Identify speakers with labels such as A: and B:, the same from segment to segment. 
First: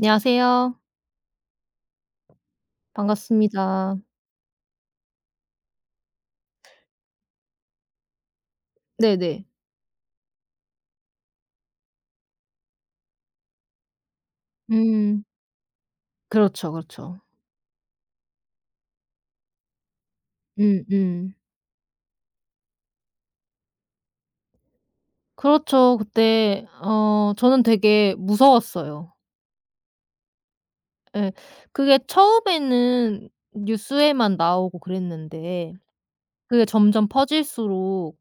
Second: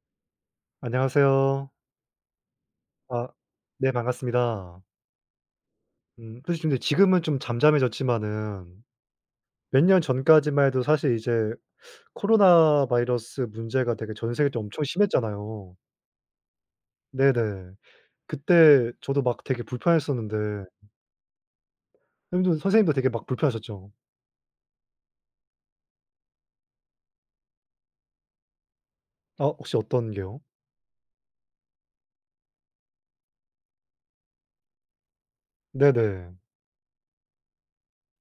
A: 안녕하세요.
B: 안녕하세요. 아, 네,
A: 반갑습니다.
B: 반갑습니다. 사실 근데 지금은 좀 잠잠해졌지만은
A: 네네.
B: 몇 년 전까지만 해도 사실 이제 코로나 바이러스 문제가 되게 전 세계적으로 엄청
A: 음.
B: 심했잖아요.
A: 그렇죠, 그렇죠.
B: 네네. 그때 저도 막 되게 불편했었는데
A: 음 음.
B: 선생님도 되게 막 불편하셨죠?
A: 그렇죠. 그때 저는 되게 무서웠어요.
B: 아, 혹시 어떤 게요?
A: 예. 그게 처음에는 뉴스에만 나오고 그랬는데
B: 네네.
A: 그게 점점 퍼질수록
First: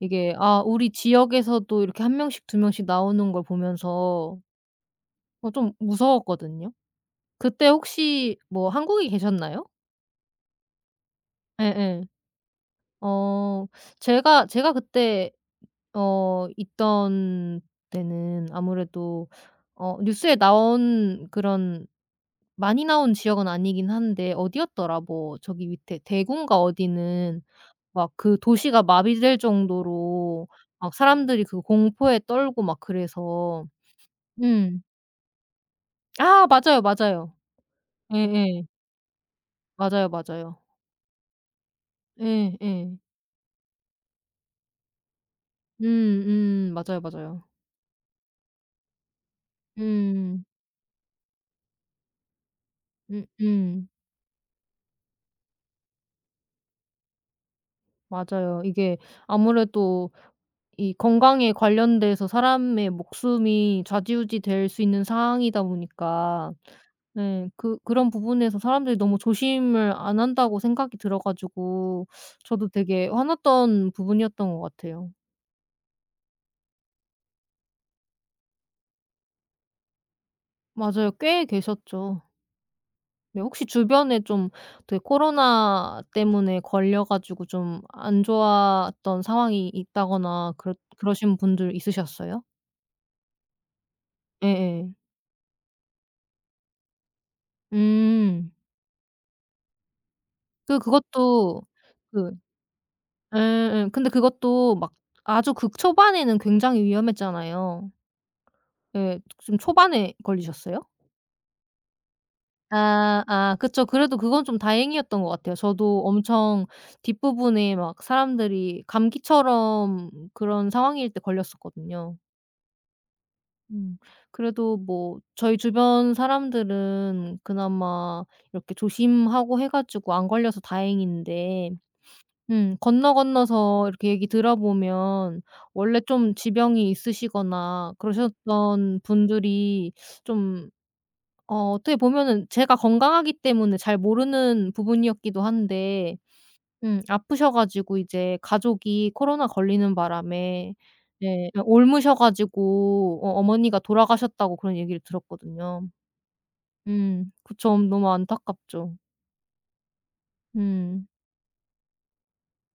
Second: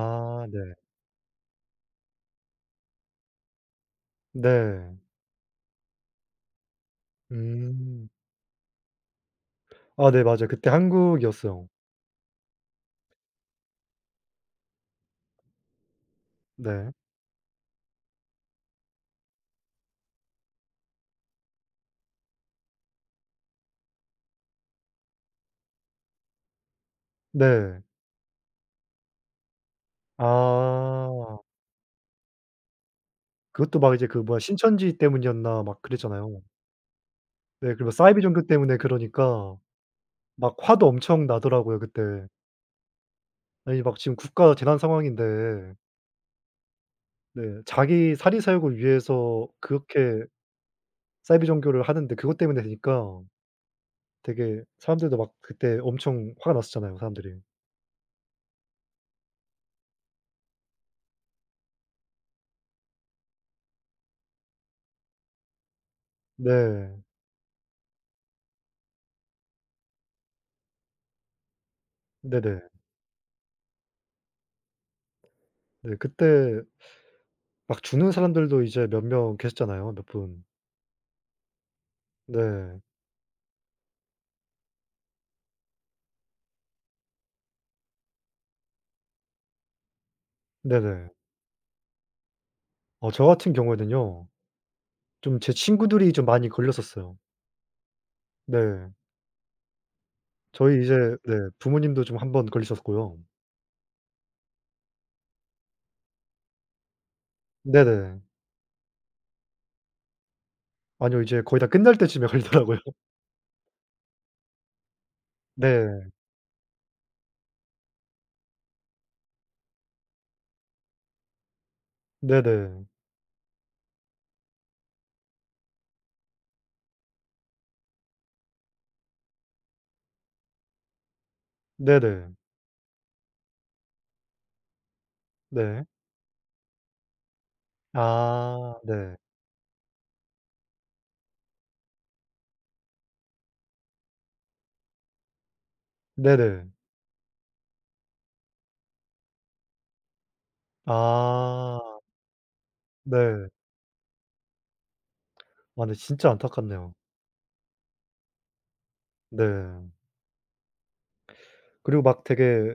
A: 이게
B: 네.
A: 우리 지역에서도 이렇게 한 명씩 두 명씩 나오는 걸 보면서
B: 네.
A: 좀 무서웠거든요. 그때
B: 음.
A: 혹시 뭐 한국에 계셨나요?
B: 아, 네, 맞아요. 그때 한국이었어요.
A: 예예. 어 제가 그때
B: 네.
A: 있던 때는 아무래도 뉴스에 나온 그런 많이 나온 지역은 아니긴 한데 어디였더라? 뭐 저기 밑에 대구인가 어디는
B: 네.
A: 막 그 도시가 마비될 정도로 막
B: 아.
A: 사람들이 그 공포에 떨고 막 그래서.
B: 그것도 막 이제 그 뭐야
A: 음.
B: 신천지 때문이었나 막 그랬잖아요.
A: 아 맞아요, 맞아요.
B: 네, 그리고 사이비 종교
A: 예예.
B: 때문에 그러니까
A: 맞아요,
B: 막
A: 맞아요.
B: 화도 엄청 나더라고요, 그때.
A: 예 예.
B: 아니, 막 지금 국가 재난 상황인데
A: 맞아요, 맞아요.
B: 네, 자기 사리사욕을 위해서 그렇게
A: 음.
B: 사이비 종교를 하는데 그것 때문에 되니까
A: 음음.
B: 되게 사람들도 막 그때 엄청 화가 났었잖아요, 사람들이.
A: 맞아요. 이게 아무래도 이 건강에 관련돼서 사람의 목숨이 좌지우지 될 수 있는 상황이다 보니까
B: 네.
A: 네 그 그런 부분에서 사람들이 너무 조심을 안 한다고 생각이 들어 가지고
B: 네네.
A: 저도 되게 화났던 부분이었던 것 같아요.
B: 네, 그때 막 죽는 사람들도 이제 몇 명 계셨잖아요, 몇 분.
A: 맞아요. 꽤 계셨죠.
B: 네.
A: 네 혹시 주변에 좀 되게 코로나 때문에 걸려 가지고 좀 안 좋았던 상황이 있다거나 그
B: 네네.
A: 그러신 분들 있으셨어요?
B: 어, 저 같은 경우에는요.
A: 예예.
B: 좀 제 친구들이 좀 많이 걸렸었어요.
A: 음.
B: 네.
A: 그
B: 저희 이제 네
A: 그것도
B: 부모님도 좀 한
A: 그
B: 번 걸리셨고요.
A: 예예. 근데 그것도 막 아주 극초반에는 굉장히 위험했잖아요.
B: 네네.
A: 예. 좀 초반에 걸리셨어요?
B: 아니요. 이제 거의 다 끝날 때쯤에 걸리더라고요.
A: 아 아 그쵸. 그래도 그건 좀 다행이었던 것 같아요. 저도
B: 네.
A: 엄청 뒷부분에 막 사람들이 감기처럼 그런 상황일 때 걸렸었거든요.
B: 네네.
A: 음. 그래도 뭐 저희 주변 사람들은 그나마 이렇게 조심하고 해 가지고 안 걸려서 다행인데.
B: 네네.
A: 음. 건너 건너서 이렇게 얘기 들어보면
B: 네.
A: 원래 좀 지병이 있으시거나
B: 아,
A: 그러셨던
B: 네.
A: 분들이 좀 어떻게 보면은 제가 건강하기 때문에 잘 모르는 부분이었기도 한데
B: 네네.
A: 아프셔 가지고 이제 가족이 코로나 걸리는 바람에 네 예
B: 아,
A: 옮으셔 가지고
B: 네.
A: 어머니가 돌아가셨다고 그런 얘기를
B: 아,
A: 들었거든요.
B: 근데 진짜 안타깝네요.
A: 음. 그쵸. 너무 안타깝죠.
B: 네.
A: 음.
B: 그리고 막 되게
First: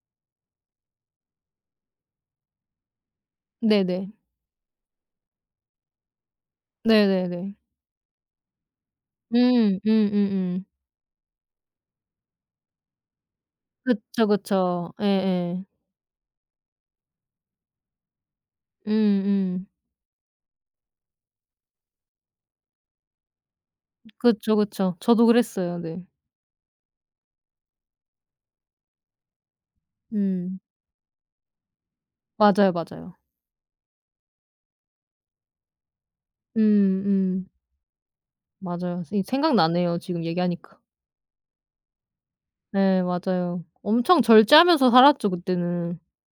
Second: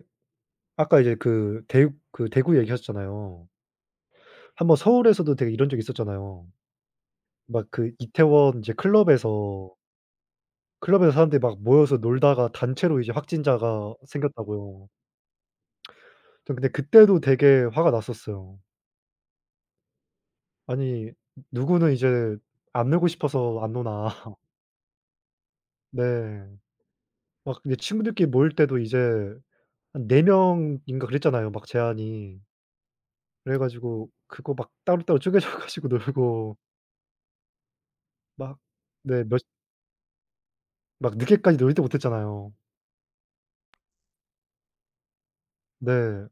B: 아까 이제 그 대육 그 대구 얘기하셨잖아요.
A: 네네.
B: 한번 서울에서도 되게 이런 적이 있었잖아요.
A: 네네네.
B: 막 그 이태원 이제 클럽에서
A: 음.
B: 클럽에서 사람들이 막 모여서 놀다가 단체로 이제 확진자가
A: 그쵸,
B: 생겼다고요.
A: 그쵸. 예예.
B: 전 근데 그때도 되게 화가 났었어요.
A: 음음.
B: 아니, 누구는 이제 안 놀고 싶어서 안 노나?
A: 그쵸, 그쵸. 저도 그랬어요. 네.
B: 네. 막 근데 친구들끼리 모일 때도 이제 한 4
A: 음.
B: 명인가 그랬잖아요, 막 제한이.
A: 맞아요, 맞아요.
B: 그래 가지고 그거 막 따로따로 쪼개져 가지고 놀고
A: 음음.
B: 막,
A: 맞아요.
B: 네
A: 이
B: 몇
A: 생각나네요, 지금 얘기하니까.
B: 막 늦게까지 놀지도 못했잖아요.
A: 예 맞아요. 엄청 절제하면서 살았죠, 그때는.
B: 네.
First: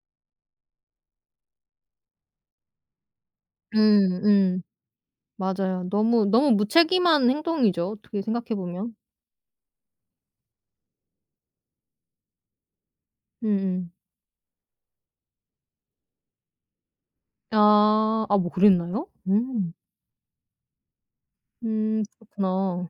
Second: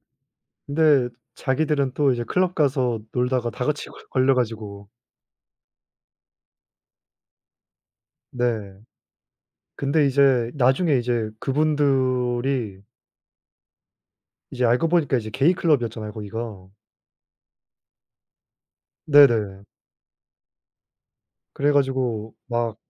B: 근데 자기들은 또 이제 클럽 가서 놀다가 다 같이 걸
A: 음
B: 걸려
A: 음.
B: 가지고
A: 맞아요. 너무, 너무 무책임한 행동이죠, 어떻게 생각해
B: 네.
A: 보면.
B: 근데 이제 나중에 이제 그분들이
A: 음음.
B: 이제 알고 보니까 이제 게이 클럽이었잖아요, 거기가.
A: 아. 아 뭐 그랬나요?
B: 네네.
A: 음.
B: 그래 가지고 막
A: 그렇구나.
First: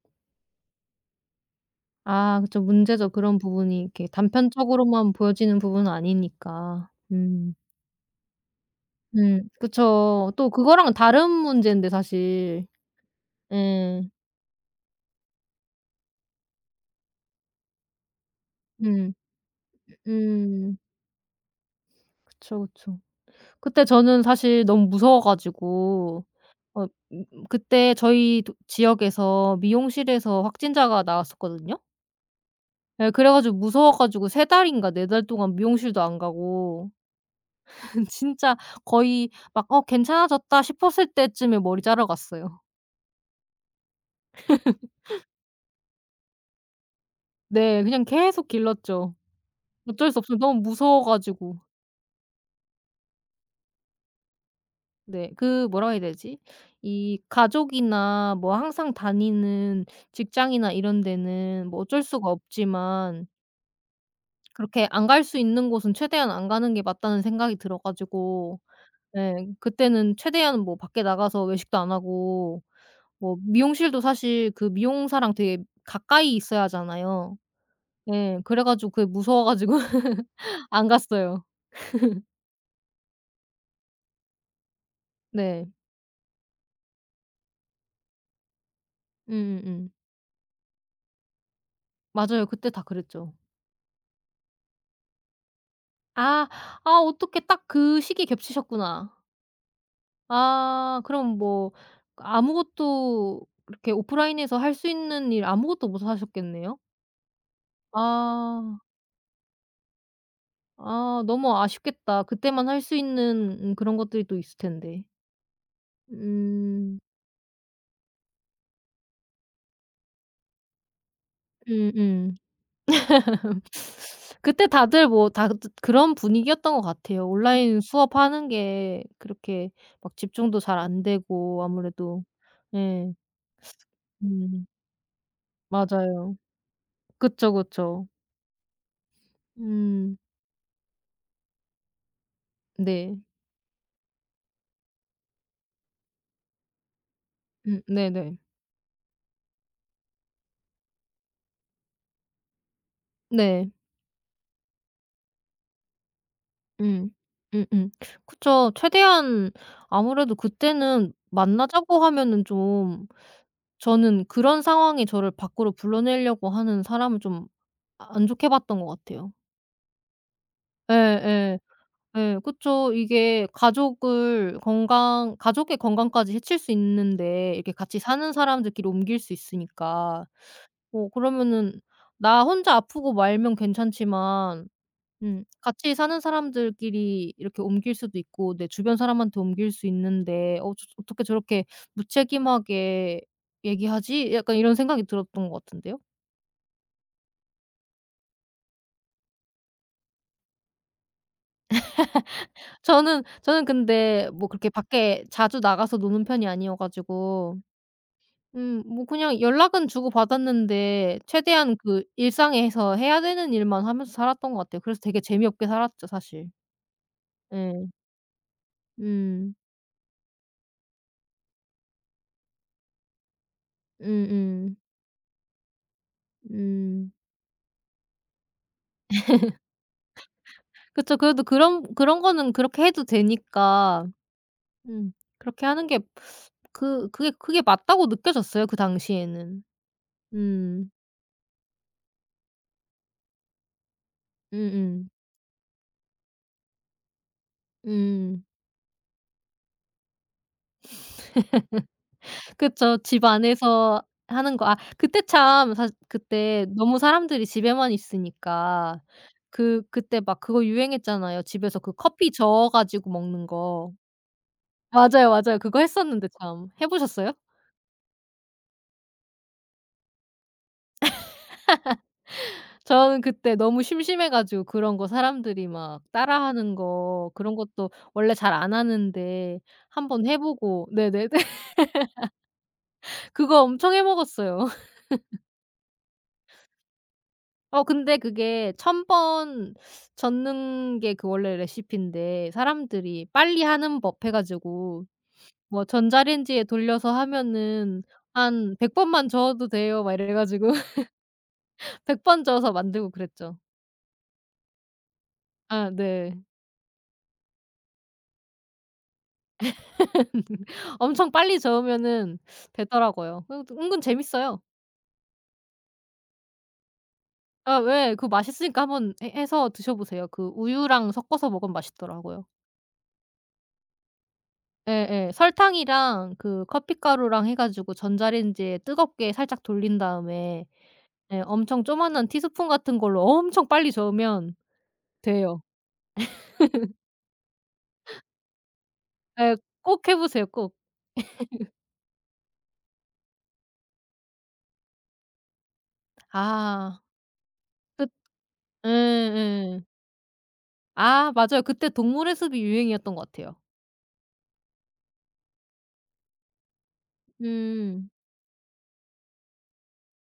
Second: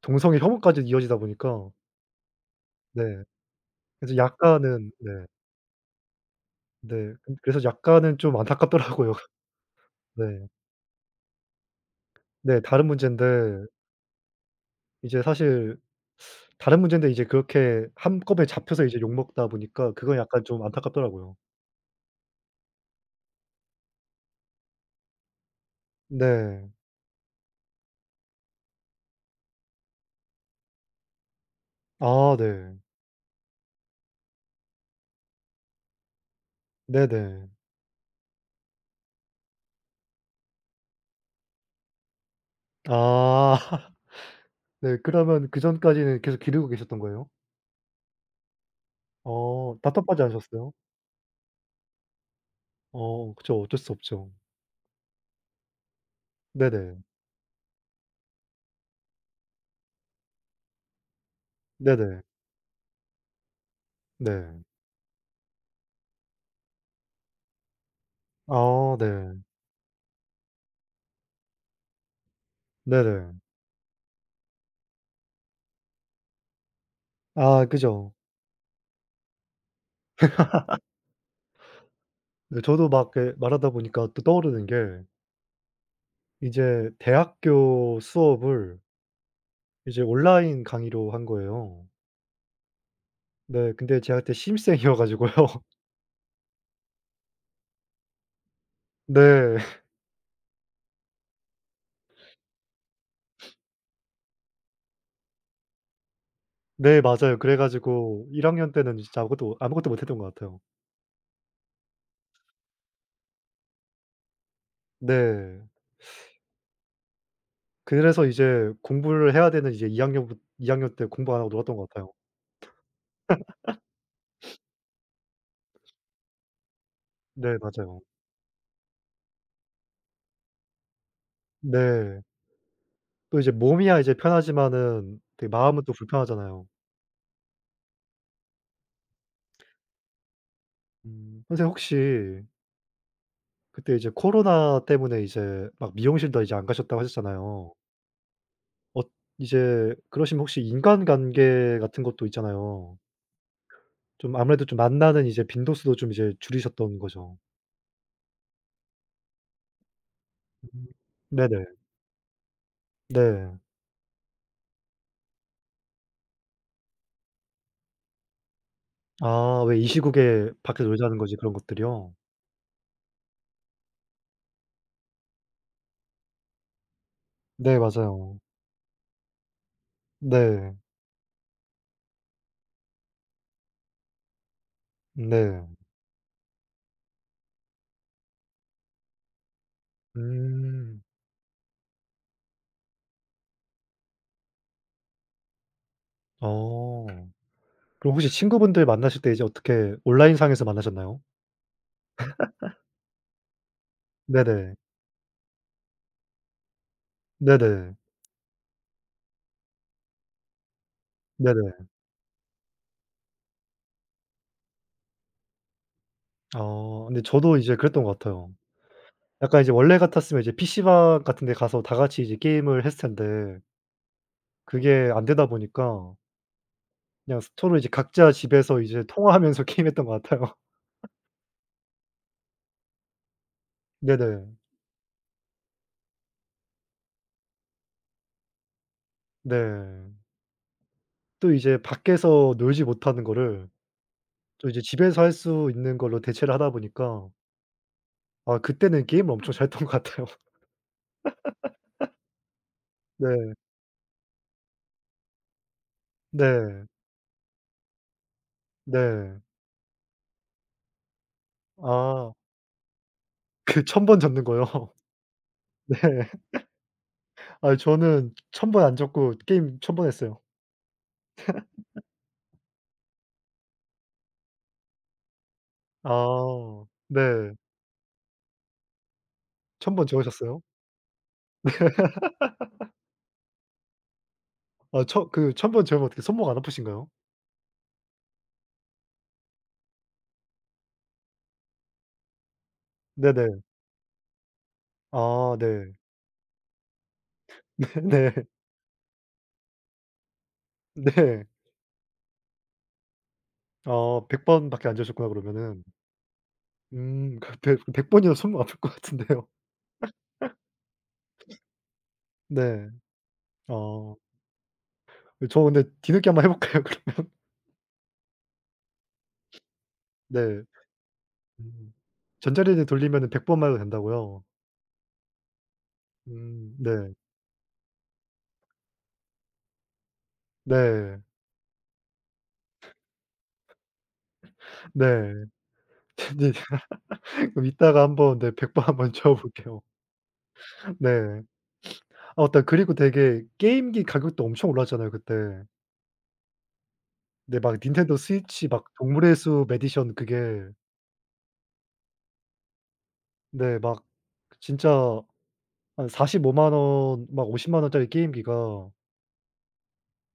B: 동성애 혐오까지 이어지다 보니까
A: 아 그쵸.
B: 네.
A: 문제죠. 그런 부분이 이렇게
B: 그래서 약간은
A: 단편적으로만
B: 네.
A: 보여지는 부분은 아니니까.
B: 네, 그
A: 음.
B: 그래서 약간은 좀 안타깝더라고요.
A: 그쵸.
B: 네.
A: 또 그거랑은 다른 문제인데
B: 네,
A: 사실.
B: 다른 문제인데
A: 예,
B: 이제 사실 다른 문제인데 이제 그렇게 한꺼번에 잡혀서 이제
A: 음.
B: 욕먹다 보니까 그건 약간 좀
A: 음.
B: 안타깝더라고요.
A: 그쵸, 그쵸. 그때 저는 사실 너무 무서워 가지고
B: 네.
A: 어그때 저희 도 지역에서 미용실에서 확진자가 나왔었거든요.
B: 아, 네.
A: 예 그래 가지고 무서워 가지고 세 달인가 네 달 동안 미용실도 안 가고
B: 네네.
A: 진짜 거의 막 '어 괜찮아졌다.' 싶었을 때쯤에 머리 자러 갔어요.
B: 아. 네. 그러면 그전까지는 계속 기르고 계셨던 거예요?
A: 네. 그냥 계속 길렀죠.
B: 어.
A: 어쩔 수
B: 답답하지
A: 없어요. 너무
B: 않으셨어요?
A: 무서워 가지고.
B: 어, 그쵸. 어쩔 수 없죠.
A: 네. 그 뭐라 해야 되지?
B: 네네.
A: 이 가족이나 뭐 항상 다니는 직장이나 이런 데는 뭐 어쩔
B: 네네.
A: 수가 없지만
B: 네.
A: 그렇게 안 갈 수 있는 곳은 최대한 안 가는 게 맞다는 생각이 들어 가지고
B: 아, 네.
A: 예 그때는 최대한 뭐 밖에 나가서 외식도 안 하고
B: 네네.
A: 뭐 미용실도 사실 그 미용사랑 되게 가까이 있어야 하잖아요.
B: 아, 그죠.
A: 예. 그래 가지고 그게 무서워 가지고 안 갔어요.
B: 네, 저도 막 그 말하다 보니까 또 떠오르는 게
A: 네.
B: 이제 대학교 수업을
A: 음음음.
B: 이제 온라인 강의로 한 거예요.
A: 맞아요. 그때 다 그랬죠.
B: 네, 근데 제가 그때 신입생이어 가지고요.
A: 아. 아 어떻게 딱 그 시기 겹치셨구나.
B: 네.
A: 아 그럼 뭐 아무것도 이렇게 오프라인에서 할 수 있는 일 아무것도 못 하셨겠네요?
B: 네, 맞아요. 그래 가지고 1 학년
A: 아.
B: 때는 진짜 아무것도 아무것도 못 했던 것 같아요.
A: 아 너무 아쉽겠다. 그때만 할 수 있는 그런 것들이 또 있을 텐데.
B: 네.
A: 음.
B: 그래서 이제 공부를 해야 되는 이제 2 학년부 이 학년 때 공부 안 하고 놀았던 것 같아요.
A: 음음. 그때 다들 뭐 다 그런 분위기였던 것 같아요.
B: 네,
A: 온라인
B: 맞아요.
A: 수업하는 게 그렇게 막 집중도 잘 안 되고
B: 네.
A: 아무래도. 예.
B: 또 이제 몸이야 이제
A: 음
B: 편하지만은 되게 마음은 또
A: 맞아요.
B: 불편하잖아요.
A: 그쵸, 그쵸. 음
B: 음, 선생님, 혹시
A: 네.
B: 그때 이제 코로나 때문에 이제 막 미용실도 이제 안 가셨다고 하셨잖아요.
A: 네네. 네.
B: 어, 이제 그러시면 혹시 인간관계 같은 것도 있잖아요.
A: 네.
B: 좀 아무래도 좀 만나는 이제 빈도수도 좀 이제 줄이셨던
A: 음.
B: 거죠.
A: 음음. 그쵸. 최대한 아무래도
B: 음.
A: 그때는
B: 네네.
A: 만나자고 하면은 좀
B: 네.
A: 저는 그런 상황이 저를 밖으로 불러내려고 하는 사람을 좀 안 좋게 봤던 것 같아요.
B: 아, 왜 이 시국에 밖에서 놀자는
A: 예예.
B: 거지, 그런 것들이요?
A: 예. 예. 그쵸. 이게 가족을 건강 가족의 건강까지 해칠 수 있는데 이렇게
B: 네,
A: 같이 사는
B: 맞아요.
A: 사람들끼리 옮길 수 있으니까.
B: 네.
A: 뭐 그러면은 나 혼자 아프고 말면 괜찮지만
B: 네.
A: 같이 사는 사람들끼리 이렇게 옮길 수도 있고 내 주변 사람한테 옮길 수 있는데 '어 저
B: 음.
A: 어떻게 저렇게 무책임하게 얘기하지?' 약간 이런 생각이 들었던 것 같은데요.
B: 어. 그럼 혹시 친구분들 만나실 때 이제 어떻게 온라인상에서 만나셨나요?
A: 저는 근데 뭐 그렇게
B: 네네.
A: 밖에 자주 나가서 노는 편이 아니어 가지고
B: 네네.
A: 뭐 그냥 연락은 주고 받았는데 최대한
B: 네네.
A: 그 일상에서 해야 되는 일만 하면서 살았던 것 같아요. 그래서 되게 재미없게 살았죠 사실.
B: 아, 근데 저도 이제
A: 예.
B: 그랬던 것 같아요.
A: 음.
B: 약간 이제 원래 같았으면 이제 PC방 같은 데 가서 다 같이 이제 게임을 했을 텐데
A: 음 음.
B: 그게 안 되다 보니까
A: 음. 음.
B: 그냥 서로 이제 각자 집에서 이제 통화하면서 게임했던 것 같아요.
A: 그쵸. 그래도 그런 거는 그렇게 해도 되니까
B: 네네.
A: 음 그렇게 하는 게 그게 맞다고 느껴졌어요 그 당시에는.
B: 네.
A: 음.
B: 또 이제 밖에서 놀지 못하는 거를 또 이제
A: 음음.
B: 집에서 할 수 있는 걸로 대체를 하다 보니까
A: 음.
B: 아, 그때는 게임을 엄청 잘했던 것 같아요.
A: 그쵸. 집
B: 네.
A: 안에서 하는 거. 아 그때 참 사실 그때
B: 네.
A: 너무 사람들이 집에만 있으니까
B: 네.
A: 그 그때 막 그거 유행했잖아요. 집에서 그 커피
B: 아,
A: 저어 가지고 먹는
B: 그
A: 거.
B: 천 번 접는 거요?
A: 맞아요, 맞아요. 그거
B: 네.
A: 했었는데 참. 해 보셨어요?
B: 아, 저는 천번 안 접고 게임 천번 했어요.
A: 저는 그때 너무 심심해 가지고 그런 거 사람들이 막 따라하는
B: 아.
A: 거
B: 네.
A: 그런 것도 원래 잘 안 하는데
B: 천 번
A: 한번 해
B: 접으셨어요?
A: 보고 네네네. 그거 엄청 해 먹었어요.
B: 아, 처 그 1,000 번 재우면 어떻게 손목 안 아프신가요?
A: 근데 그게 천번 젓는 게 그 원래 레시피인데 사람들이 빨리
B: 네네.
A: 하는 법 해 가지고
B: 아,
A: 뭐
B: 네.
A: "전자레인지에 돌려서 하면은
B: 네.
A: 한 100 번만 저어도 돼요." 막 이래 가지고
B: 네.
A: 100 번 저어서 만들고 그랬죠.
B: 아, 100 번밖에 안 재우셨구나, 그러면은.
A: 아 네.
B: 음, 그 백 100번이나 손목 아플 것 같은데요.
A: 엄청 빨리 저으면은
B: 네.
A: 되더라고요. 그 은근
B: 어.
A: 재밌어요.
B: 저 근데 뒤늦게 한번 해 볼까요 그러면?
A: 아 왜 그 맛있으니까 한번 해 해서 드셔보세요. 그
B: 네.
A: 우유랑 섞어서 먹으면
B: 음.
A: 맛있더라고요.
B: 전자레인지 돌리면은 100 번만 해도 된다고요?
A: 예예. 설탕이랑 그
B: 음, 네.
A: 커피가루랑 해 가지고 전자레인지에 뜨겁게 살짝 돌린 다음에
B: 네.
A: 예 엄청 조그한 티스푼 같은 걸로 엄청 빨리 저으면
B: 네.
A: 돼요.
B: 네. 그럼 이따가 한번 네 100번 한번 재워
A: 예.
B: 볼게요.
A: 꼭 해 보세요 꼭.
B: 네. 아, 맞다. 그리고 되게 게임기 가격도 엄청 올랐잖아요, 그때.
A: 아.
B: 네, 막
A: 그
B: 닌텐도 스위치 막 동물의 숲
A: 예예.
B: 에디션 그게
A: 아 맞아요. 그때 동물의 숲이 유행이었던 것 같아요.
B: 네 막 진짜 한 4 5오만 원막 5 0만 원짜리
A: 음.
B: 게임기가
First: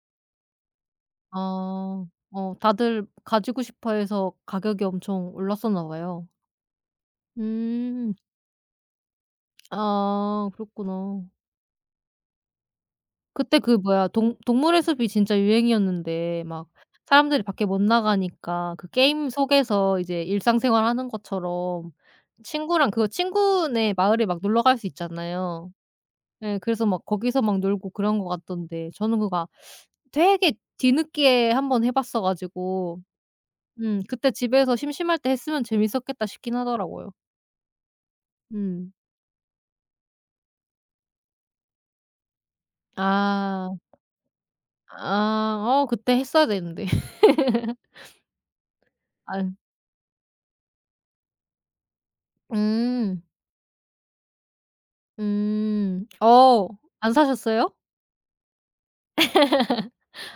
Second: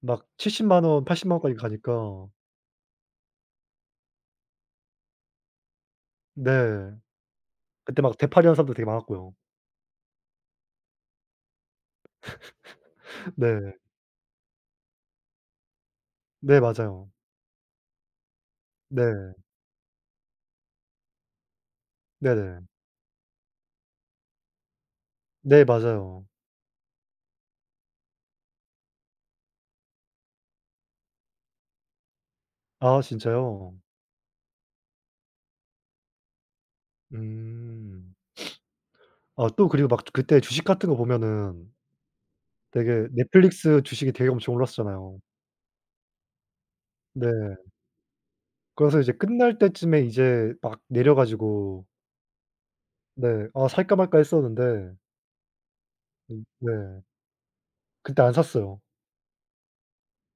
B: 막 7 0만원8 0만 원까지
A: 아.
B: 가니까
A: 어 다들 가지고 싶어 해서 가격이 엄청 올랐었나 봐요.
B: 네. 그때
A: 음.
B: 막 되팔이하는 사람도 되게 많았고요.
A: 아 그렇구나. 그때 그
B: 네.
A: 뭐야 동 동물의 숲이 진짜 유행이었는데
B: 네,
A: 막
B: 맞아요.
A: 사람들이 밖에 못 나가니까 그 게임
B: 네.
A: 속에서 이제 일상생활 하는 것처럼
B: 네네.
A: 친구랑 그 친구네 마을에 막 놀러 갈 수
B: 네,
A: 있잖아요.
B: 맞아요.
A: 예. 그래서 막 거기서 막 놀고 그런 것 같던데 저는 그거 아 되게 뒤늦게 한번 해 봤어
B: 아,
A: 가지고
B: 진짜요?
A: 그때 집에서 심심할 때 했으면 재밌었겠다 싶긴 하더라고요.
B: 음.
A: 음.
B: 아, 또 그리고 막 그때 주식 같은 거 보면은 되게
A: 아.
B: 넷플릭스 주식이 되게 엄청 올랐었잖아요.
A: 아. 어 그때 했어야 되는데.
B: 네. 그래서 이제
A: 아유.
B: 끝날 때쯤에 이제 막 내려 가지고
A: 음.
B: 네. 아, 살까 말까 했었는데
A: 음.
B: 음,
A: 어.
B: 네,
A: 안 사셨어요?
B: 그때 안 샀어요.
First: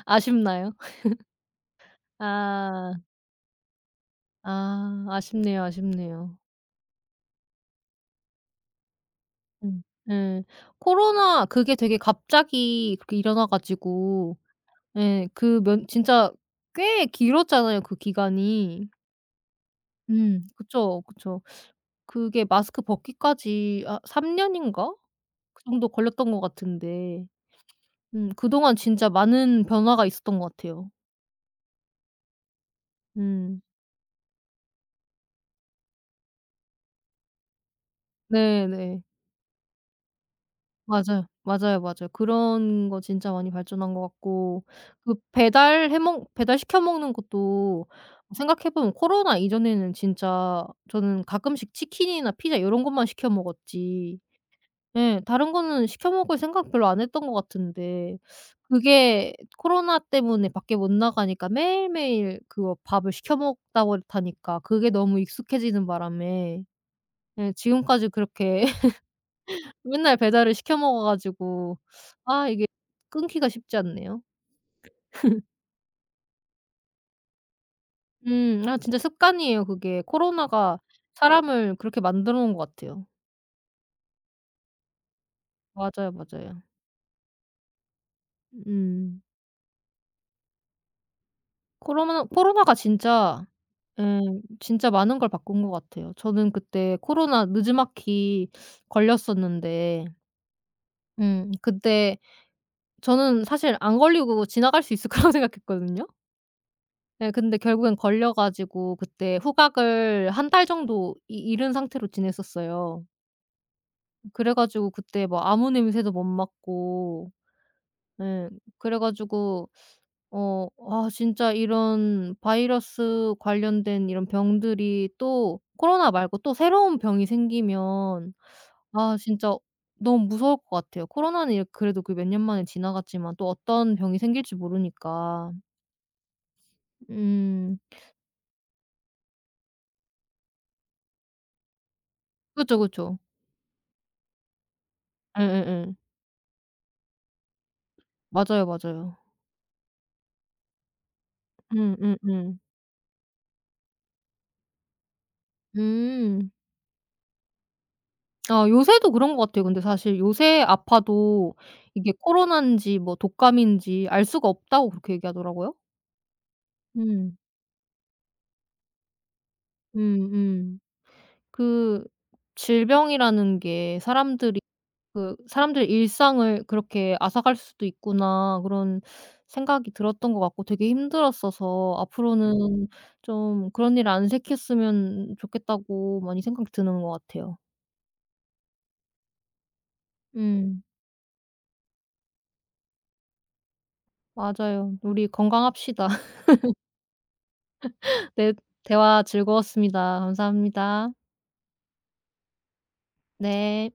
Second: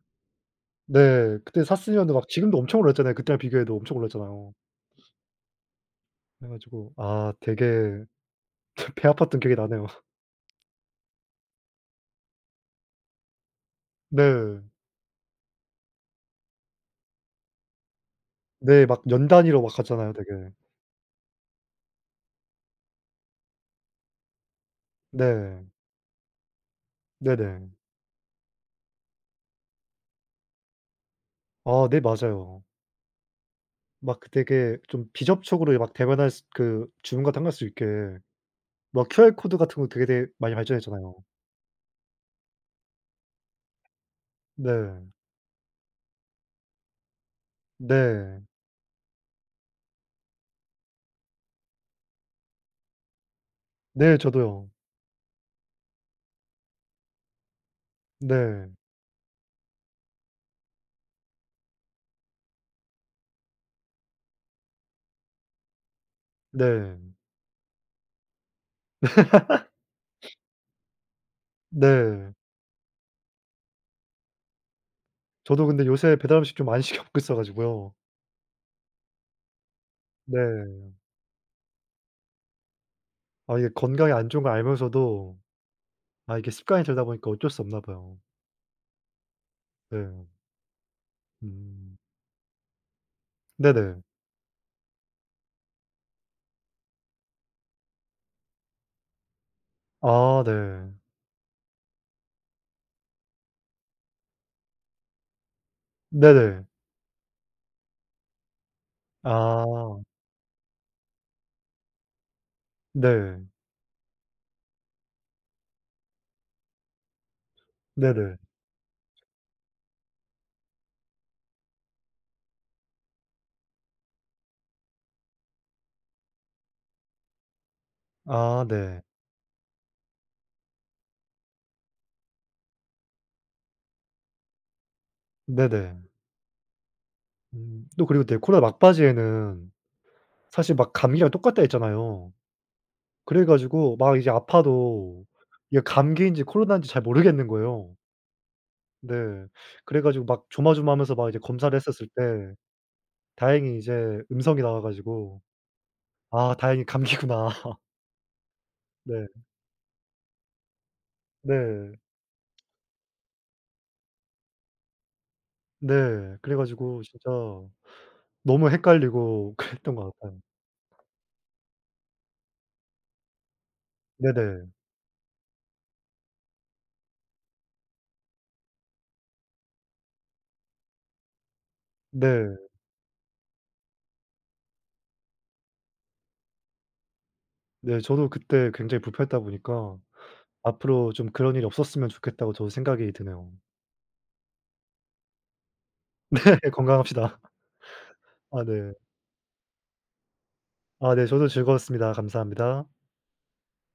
A: 아쉽나요?
B: 네. 그때 샀으면은 막 지금도 엄청
A: 아.
B: 올랐잖아요. 그때랑 비교해도 엄청 올랐잖아요.
A: 아. 아쉽네요, 아쉽네요.
B: 그래 가지고 아 되게 배 아팠던 기억이
A: 음.
B: 나네요.
A: 예. 코로나 그게 되게 갑자기 그렇게 일어나 가지고
B: 네.
A: 예. 그 면 진짜 꽤 길었잖아요, 그
B: 네.
A: 기간이.
B: 막 연 단위로 막 갔잖아요, 되게.
A: 음. 그쵸, 그쵸. 그게 마스크 벗기까지 아 3 년인가? 그
B: 네.
A: 정도 걸렸던 것 같은데
B: 네네.
A: 그동안 진짜 많은 변화가 있었던 것 같아요.
B: 아, 네, 맞아요.
A: 음.
B: 막 그 되게 좀 비접촉으로 막 대면할 수 그 주문 같은 거 할 수 있게
A: 네네.
B: 막 QR 코드 같은 거 되게 많이 발전했잖아요.
A: 맞아요. 맞아요, 맞아요. 그런 거 진짜 많이 발전한 것 같고
B: 네.
A: 그 배달 해 먹 배달시켜 먹는 것도
B: 네.
A: 생각해 보면 코로나 이전에는 진짜 저는 가끔씩 치킨이나 피자 요런 것만 시켜
B: 네,
A: 먹었지
B: 저도요.
A: 예. 다른 거는 시켜 먹을 생각 별로 안 했던 것 같은데
B: 네.
A: 그게 코로나 때문에 밖에 못 나가니까 매일매일 그거 밥을 시켜 먹다 버릇하니까 그게 너무 익숙해지는 바람에
B: 네.
A: 예 지금까지 그렇게 맨날 배달을 시켜 먹어 가지고
B: 네.
A: 아 이게 끊기가 쉽지 않네요.
B: 저도 근데 요새 배달 음식 좀 안 시켜 먹고 있어 가지고요.
A: 음. 아 진짜 습관이에요 그게. 코로나가
B: 네.
A: 사람을 그렇게 만들어 놓은 것 같아요.
B: 아, 이게 건강에 안 좋은 걸 알면서도
A: 맞아요,
B: 아, 이게
A: 맞아요.
B: 습관이 들다 보니까 어쩔 수 없나 봐요.
A: 음.
B: 네. 음.
A: 코로나가 진짜
B: 네네.
A: 예 진짜 많은 걸 바꾼 것 같아요. 저는 그때 코로나 느지막이 걸렸었는데
B: 아, 네.
A: 그때 저는 사실 안 걸리고 지나갈 수 있을 거라고 생각했거든요.
B: 네네.
A: 예 근데 결국엔 걸려 가지고 그때
B: 아.
A: 후각을 한 달 정도 이 잃은 상태로 지냈었어요.
B: 네.
A: 그래 가지고 그때 뭐 아무 냄새도 못 맡고
B: 네네.
A: 예 그래 가지고 아 진짜 이런 바이러스 관련된 이런 병들이 또 코로나 말고 또 새로운 병이 생기면
B: 아, 네.
A: 아 진짜 너무 무서울 것 같아요. 코로나는 이 그래도 그 몇 년 만에 지나갔지만 또 어떤 병이 생길지 모르니까.
B: 네네.
A: 음.
B: 음. 또 그리고 네, 코로나 막바지에는 사실 막 감기랑 똑같다 했잖아요.
A: 그쵸, 그쵸.
B: 그래 가지고 막 이제 아파도 이게
A: 예예예.
B: 감기인지 코로나인지 잘 모르겠는 거예요.
A: 맞아요,
B: 네.
A: 맞아요.
B: 그래 가지고 막 조마조마하면서 막 이제 검사를 했었을 때
A: 음.
B: 다행히 이제 음성이 나와 가지고
A: 음. 음.
B: 아, 다행히 감기구나.
A: 아 요새도
B: 네.
A: 그런 것 같아요. 근데 사실 요새 아파도
B: 네.
A: 이게 코로나인지 뭐 독감인지 알 수가 없다고 그렇게 얘기하더라고요.
B: 네. 그래 가지고 진짜
A: 음.
B: 너무 헷갈리고 그랬던
A: 음
B: 것 같아요.
A: 음. 그 질병이라는 게 사람들이
B: 네네.
A: 그 '사람들 일상을 그렇게 앗아갈 수도 있구나.' 그런 생각이 들었던 것 같고 되게 힘들었어서
B: 네.
A: 앞으로는 좀 '그런 일 안 생겼으면 좋겠다.'고 많이 생각이 드는 것 같아요.
B: 네. 저도 그때 굉장히 불편했다 보니까
A: 음.
B: 앞으로 좀 그런 일이 없었으면 좋겠다고 저도 생각이 드네요.
A: 맞아요. 우리 건강합시다.
B: 네. 건강합시다.
A: 네.
B: 아, 네.
A: 대화 즐거웠습니다. 감사합니다.
B: 아, 네. 저도 즐거웠습니다. 감사합니다.
A: 네.